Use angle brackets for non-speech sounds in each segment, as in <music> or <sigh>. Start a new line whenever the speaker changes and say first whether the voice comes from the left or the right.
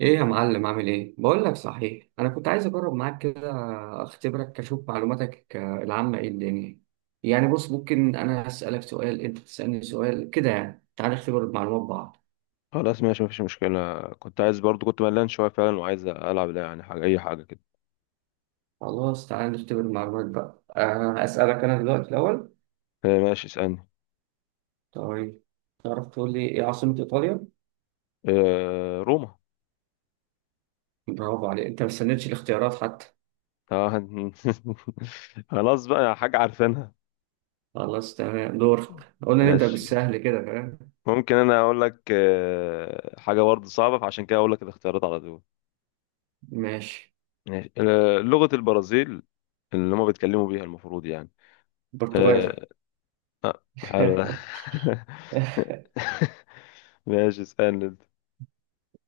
right: ايه يا معلم عامل ايه؟ بقول لك صحيح انا كنت عايز اجرب معاك كده، اختبرك اشوف معلوماتك العامه ايه الدنيا. يعني بص، ممكن انا اسالك سؤال انت تسالني سؤال كده، يعني تعال نختبر المعلومات بعض.
left: خلاص ماشي مفيش مشكلة. كنت عايز برضو، كنت ملان شوية فعلا وعايز ألعب، لا يعني حاجة أي حاجة كده.
right: خلاص تعال نختبر المعلومات بقى، اسالك انا دلوقتي الاول.
left: ماشي اسألني.
right: طيب، تعرف تقول لي ايه عاصمه ايطاليا؟
left: روما.
right: برافو عليك، انت ما استنيتش الاختيارات حتى.
left: آه، هن- <laughs> خلاص بقى، حاجة عارفينها.
right: خلاص تمام، دورك، قلنا نبدا
left: ماشي.
right: بالسهل كده، فاهم؟
left: ممكن أنا أقول لك حاجة برضه صعبة، فعشان كده أقول لك الاختيارات على طول.
right: ماشي.
left: ماشي، لغة البرازيل اللي هما بيتكلموا بيها المفروض يعني.
right: برتغالي.
left: آه، حلو ده.
right: <laughs>
left: <laughs> ماشي، اسألني أنت.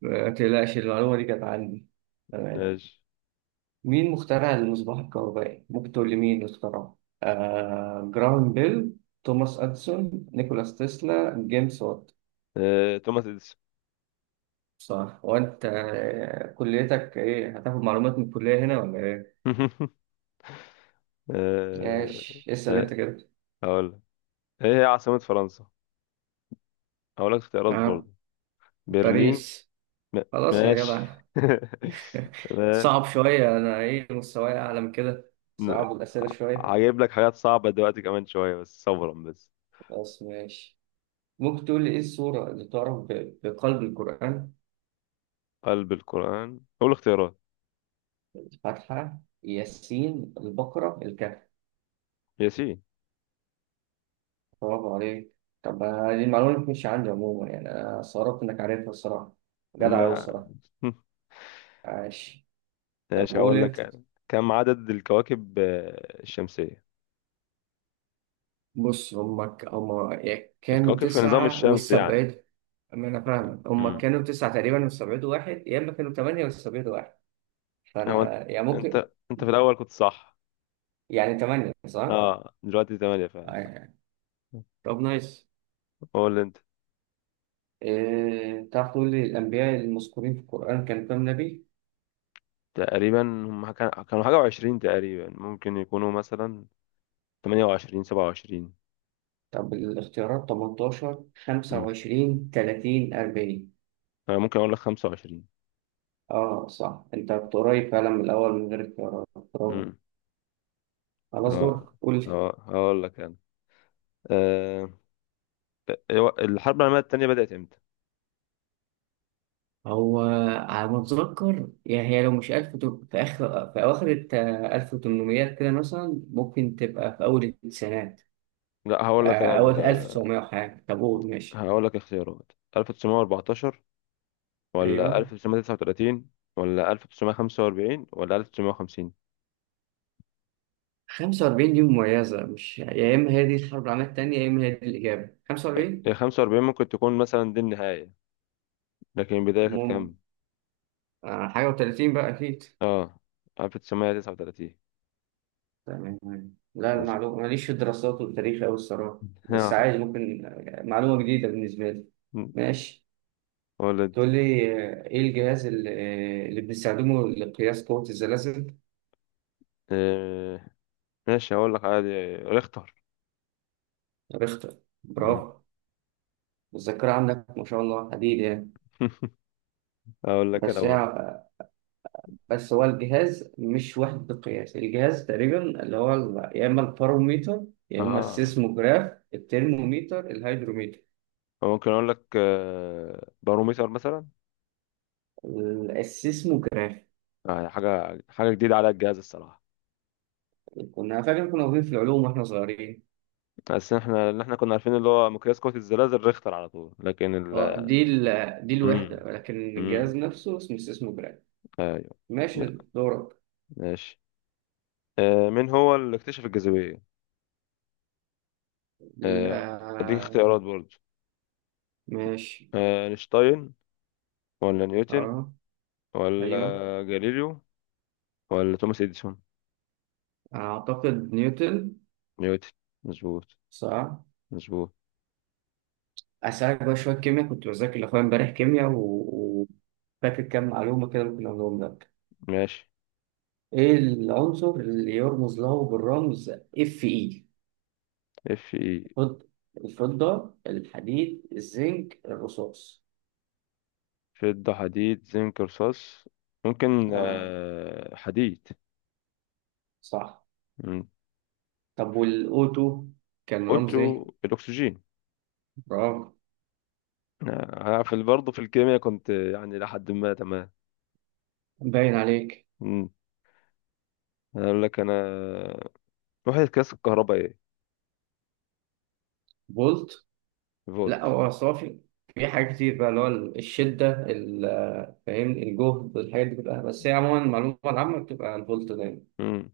right: ما تقلقش المعلومة دي كانت عندي. تمام.
left: ماشي،
right: مين مخترع المصباح الكهربائي؟ ممكن تقول لي مين اللي اخترعه؟ آه، جراهام بيل، توماس أديسون، نيكولاس تسلا، جيمس وات.
left: توماس إديسون.
right: صح. وأنت كليتك إيه؟ هتاخد معلومات من الكلية هنا ولا إيه؟
left: <laughs> آه،
right: ماشي، اسأل
left: آه،
right: أنت كده.
left: اقول لك. ايه هي عاصمة فرنسا؟ اقول لك اختيارات
right: آه
left: برضه. برلين.
right: باريس.
left: م...
right: خلاص يا
left: ماشي.
right: جدع.
left: <laughs>
right: <laughs>
left: تمام.
right: صعب شوية، أنا إيه مستواي أعلى من كده،
left: ن-
right: صعب الأسئلة شوية.
left: هجيب لك حاجات صعبة دلوقتي كمان شوية، بس صبرا بس.
right: خلاص ماشي. ممكن تقول لي إيه السورة اللي تعرف بقلب القرآن؟
left: قلب القرآن؟ قول اختيارات.
right: فتحة، ياسين، البقرة، الكهف.
left: ياسين.
right: برافو عليك. طب دي المعلومة اللي مش عندي عموما، يعني أنا استغربت إنك عارفها الصراحة، جدع
left: لا.
right: أوي الصراحة.
left: <laughs>
right: عاش. طب
left: ماشي،
right: قول
left: هقول لك
right: أنت.
left: أنا. كم عدد الكواكب الشمسية؟
right: بص هما هما يا كانوا
left: الكواكب في النظام
right: تسعة
left: الشمسي يعني.
right: واستبعدوا. أما أنا فاهمك، هما
left: امم
right: كانوا تسعة تقريبا واستبعدوا واحد، يا إما كانوا تمانية واستبعدوا واحد،
left: هو انت،
right: فأنا يعني ممكن.
left: انت في الاول كنت صح.
right: يعني تمانية صح؟
left: اه دلوقتي ثمانية فعلا.
right: أيوة. طب نايس.
left: قول انت.
right: إيه... تعرف تقول لي الأنبياء المذكورين في القرآن كانوا كام نبي؟
left: تقريبا هم كانوا حاجة وعشرين تقريبا، ممكن يكونوا مثلا تمانية وعشرين، سبعة وعشرين.
right: طب الاختيارات 18
left: أمم.
right: 25 30 40.
left: أنا ممكن أقول لك خمسة وعشرين.
right: اه صح، انت كنت قريب فعلا من الاول من غير اختيارات. برافو.
left: أمم.
right: خلاص دورك،
left: اه.
right: قول.
left: اه هقول لك أنا. آه، هو الحرب العالمية التانية بدأت إمتى؟
right: هو على ما اتذكر، يعني هي لو مش 1000 تبقى في اخر، في اواخر ال 1800 كده مثلا، ممكن تبقى في اول التسعينات،
left: لا هقول لك أنا
right: اول 1900 وحاجه. طب قول ماشي.
left: هقول لك اختيارات: 1914 ولا
right: ايوه.
left: 1939 ولا 1945 ولا 1950؟
right: 45 دي مميزه، مش يا اما هي دي الحرب العالميه الثانيه، يا اما هي دي الاجابه 45.
left: هي 45 ممكن تكون مثلا دي النهاية، لكن البداية كانت
right: ممكن.
left: كام؟
right: حاجه و30 بقى اكيد.
left: اه، 1939.
right: تمام. لا
left: مظبوط.
right: المعلومة ماليش في الدراسات والتاريخ أوي الصراحة، بس
left: <laughs>
right: عادي ممكن. معلومة جديدة بالنسبة لي. ماشي.
left: ولد.
right: تقول لي إيه الجهاز اللي, اللي بنستخدمه لقياس قوة الزلازل؟
left: إيه. ماشي هقول لك عادي. اختار.
right: ريختر.
left: مم.
right: برافو. الذاكرة عندك ما شاء الله حديد يعني.
left: اقول لك انا
right: بس هي،
left: برضه.
right: بس هو الجهاز مش وحدة قياس، الجهاز تقريبا اللي هو يا إما الباروميتر، يا إما
left: اه
right: السيسموجراف، الترموميتر، الهيدروميتر.
left: ممكن اقول لك باروميتر مثلا.
right: السيسموجراف.
left: يعني حاجه جديده على الجهاز الصراحه.
right: كنا فاكر، كنا واخدين في العلوم واحنا صغيرين.
left: بس احنا اللي كنا عارفين اللي هو مقياس قوه الزلازل ريختر على طول، لكن ال...
right: اه دي ال... دي الوحدة،
left: امم
right: ولكن الجهاز
left: امم
right: نفسه اسمه جرام.
left: ايوه.
right: ماشي
left: لا.
right: دورك.
left: ماشي. مين هو اللي اكتشف الجاذبيه؟
right: ال-
left: آه، اديك
right: آه،
left: اختيارات برضه:
right: ماشي.
left: اينشتاين ولا نيوتن
right: اه
left: ولا
right: ايوه.
left: جاليليو ولا توماس اديسون؟
right: اعتقد نيوتن.
left: نيوتن. مظبوط،
right: صح.
left: مظبوط.
right: اسالك بقى شوية كيمياء، كنت بذاكر لاخويا امبارح كيمياء وفاكر كام معلومة كده ممكن اقولهم لك.
left: ماشي.
right: ايه العنصر اللي يرمز له بالرمز اف اي؟
left: اف اي:
right: الفض- الفضة، الحديد، الزنك، الرصاص.
left: فضة، حديد، زنك، رصاص. ممكن
right: اه
left: حديد.
right: صح.
left: مم.
right: طب والاوتو كان رمز
left: اوتو
right: ايه؟
left: الاكسجين.
right: برافو.
left: انا في برضه في الكيمياء كنت يعني لحد ما تمام.
right: باين عليك.
left: مم. انا اقول لك انا. وحدة قياس الكهرباء ايه؟
right: بولت. لا
left: فولت.
right: هو أصل هو في، في حاجات كتير بقى اللي هو الشدة، فاهم، الجهد، الحاجات دي كلها، بس هي عموما المعلومة العامة بتبقى الفولت دايما.
left: مم.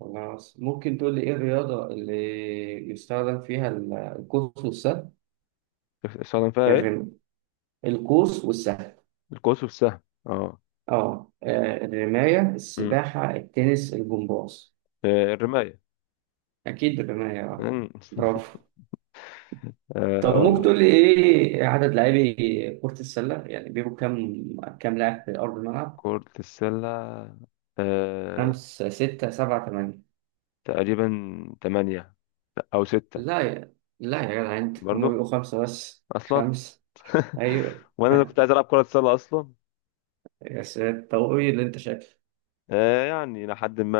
right: خلاص ممكن تقول لي ايه الرياضة اللي يستخدم فيها القوس والسهم؟
left: استخدم فيها ايه؟
right: الرم القوس والسهم.
left: القوس والسهم. اه.
right: اه الرماية،
left: مم.
right: السباحة، التنس، الجمباز.
left: الرماية.
right: أكيد الرماية اه.
left: مم.
right: برافو.
left: <laughs>
right: طب
left: اقول
right: ممكن
left: لك.
right: تقول لي ايه عدد لاعبي كرة السلة؟ يعني بيبقوا كام، كام لاعب في أرض الملعب؟
left: كرة السلة. آه،
right: خمسة، ستة، سبعة، تمانية.
left: تقريبا تمانية او ستة.
right: لا يا لا يا جدع أنت، هما
left: برضه
right: بيبقوا خمسة بس،
left: اصلا.
right: خمسة.
left: <laughs>
right: أيوة.
left: وانا اللي كنت عايز العب كرة سلة اصلا.
right: <laughs> يا ساتر، طويل اللي أنت شايف.
left: آه يعني لحد ما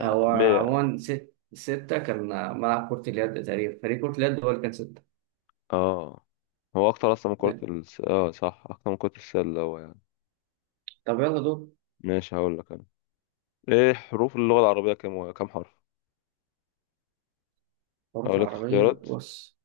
right: هو
left: مية.
right: عموما ستة كان ملعب كرة اليد تقريبا، فريق كرة اليد هو اللي كان ستة.
left: اه هو اكتر اصلا من
right: لا.
left: اه صح، اكتر من كرة السلة هو يعني.
right: طب يلا دول.
left: ماشي هقول لك انا. ايه حروف اللغة العربية، كام حرف؟
right: حروف
left: هقول لك
right: العربية،
left: اختيارات.
right: بص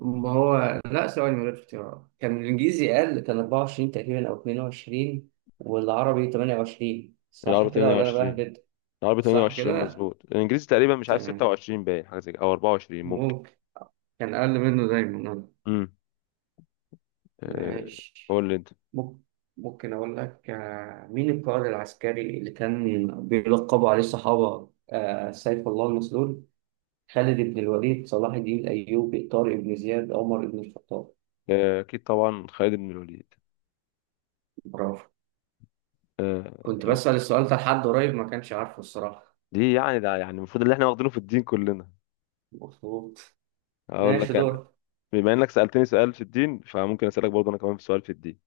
right: ما هو لا ثواني، من غير اختيارات كان الإنجليزي أقل، كان 24 تقريبا أو 22، والعربي 28
left: العربي
right: صح كده ولا أنا
left: 28.
right: بهبد؟
left: العربي
right: صح
left: 28
right: كده؟
left: مظبوط. الانجليزي تقريبا مش عارف،
right: تمام.
left: 26 باين، حاجة زي كده او 24 ممكن.
right: ممكن. كان أقل منه دايما.
left: امم. آه.
right: ماشي.
left: قول لي انت.
right: ممكن، ممكن أقول لك مين القائد العسكري اللي كان بيلقبوا عليه الصحابة سيف الله المسلول؟ خالد بن الوليد، صلاح الدين الأيوبي، طارق بن زياد، عمر بن الخطاب.
left: اكيد طبعا خالد بن الوليد.
right: برافو.
left: آه
right: كنت بسأل السؤال ده لحد قريب ما كانش عارفه الصراحة.
left: دي يعني، ده يعني المفروض اللي احنا واخدينه في الدين كلنا.
right: مظبوط.
left: اقول
right: ماشي
left: لك انا.
right: دور.
left: بما انك سألتني سؤال في الدين، فممكن اسألك برضه انا كمان في سؤال في الدين.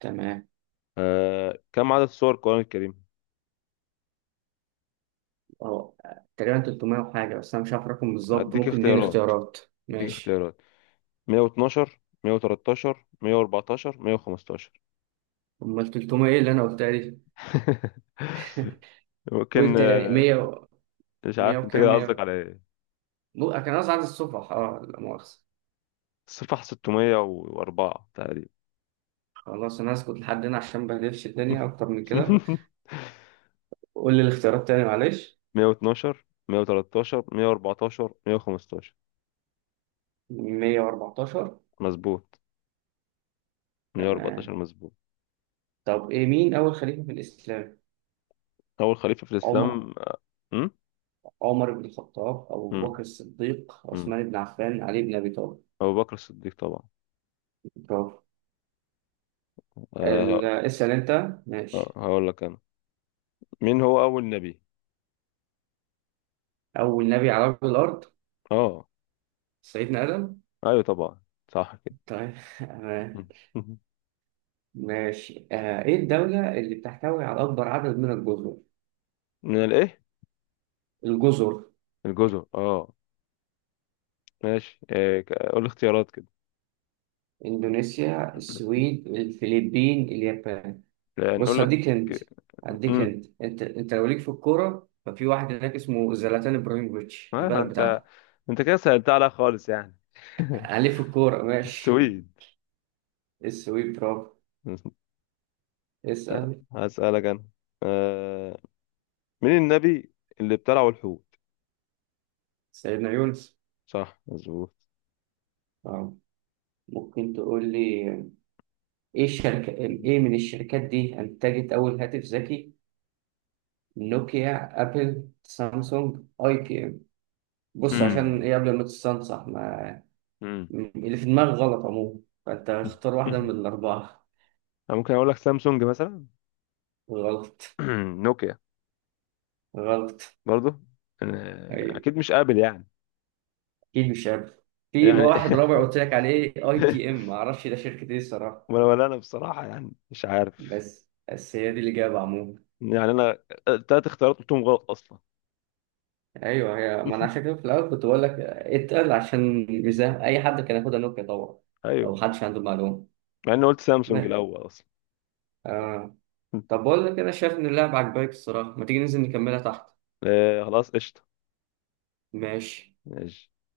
right: تمام.
left: آه، كم عدد سور القرآن الكريم؟
right: أه، تقريبا 300 وحاجة، بس أنا مش عارف الرقم بالظبط،
left: هديك
right: ممكن اديني
left: اختيارات.
right: اختيارات.
left: هديك
right: ماشي.
left: اختيارات 112، 113، 114، 115.
right: أمال 300 إيه اللي أنا قلتها دي؟
left: <laughs>
right: <laughs>
left: ممكن
right: قلت يعني
left: آه،
right: 100،
left: مش
right: 100
left: عارف انت
right: وكام.
left: كده قصدك على ايه.
right: كان قصدي عدد الصفح، اه لا مؤاخذة.
left: الصفحة 604 تقريبا.
right: خلاص انا اسكت لحد هنا عشان ما بهدلش الدنيا اكتر من كده.
left: <laughs>
right: قول لي الاختيارات تاني معلش.
left: 112، 113، 114، 115.
right: 114.
left: مظبوط. 114
right: تمام.
left: مظبوط.
right: طب ايه، مين اول خليفة في الاسلام؟
left: أول خليفة في
right: عمر،
left: الإسلام. أم؟
right: عمر بن الخطاب، ابو بكر الصديق،
left: أم،
right: عثمان بن عفان، علي بن ابي طالب.
left: أبو بكر الصديق طبعا.
right: برافو.
left: أه.
right: اسال انت. ماشي.
left: هقول لك أنا. مين هو أول نبي؟
right: اول نبي على وجه الارض.
left: أه.
right: سيدنا ادم.
left: أيوة طبعا، صح كده.
right: طيب. <laughs> تمام.
left: <laughs>
right: ماشي. آه، ايه الدولة اللي بتحتوي على اكبر عدد من الجزر؟
left: من الإيه؟
right: الجزر.
left: الجزر. أه ماشي. قول اختيارات كده.
right: إندونيسيا، السويد، الفلبين، اليابان.
left: لا،
right: بص
left: نقول لك.
right: هديك أنت، هديك
left: امم.
right: أنت، أنت لو ليك في الكورة، ففي واحد هناك اسمه زلاتان إبراهيموفيتش، البلد
left: أنت.
right: بتاعته.
left: أنت كده سألت عليها خالص يعني. <laughs>
right: عليه في الكورة، ماشي.
left: السويد.
right: السويد. برافو. اسأل.
left: هسألك أنا. أه. مين النبي اللي ابتلعه الحوت؟
right: سيدنا يونس.
left: صح، مظبوط.
right: اه. ممكن تقول لي إيه الشركة، إيه من الشركات دي أنتجت أول هاتف ذكي؟ نوكيا، أبل، سامسونج، أي بي إم. بص عشان
left: امم
right: إيه، قبل ما تستنصح، ما
left: امم
right: اللي في دماغك غلط عموما، فأنت اختار واحدة من
left: <laughs>
right: الأربعة.
left: أنا ممكن أقول لك سامسونج مثلا.
right: غلط.
left: <clears throat> نوكيا.
right: غلط.
left: برضه.
right: أيوة.
left: اكيد مش قابل يعني.
right: أكيد مش عارف. في بقى
left: يعني.
right: واحد رابع قلت لك عليه، أي بي إم،
left: <laughs>
right: معرفش ده شركة إيه الصراحة،
left: ولا انا بصراحه يعني مش عارف.
right: بس بس هي دي الإجابة عموما.
left: يعني انا التلات اختيارات قلتهم غلط اصلا.
right: أيوه هي، ما أنا عشان
left: <laughs>
right: كده في الأول كنت بقول لك اتقل، عشان ميزة أي حد كان ياخدها نوكيا طبعا لو
left: ايوه.
right: محدش عنده معلومة.
left: مع اني قلت سامسونج
right: ما-
left: الاول اصلا.
right: آه. طب
left: <laughs>
right: بقول لك، أنا شايف إن اللعبة عجباك الصراحة، ما تيجي ننزل نكملها تحت؟
left: آه خلاص قشطه.
right: ماشي.
left: ماشي.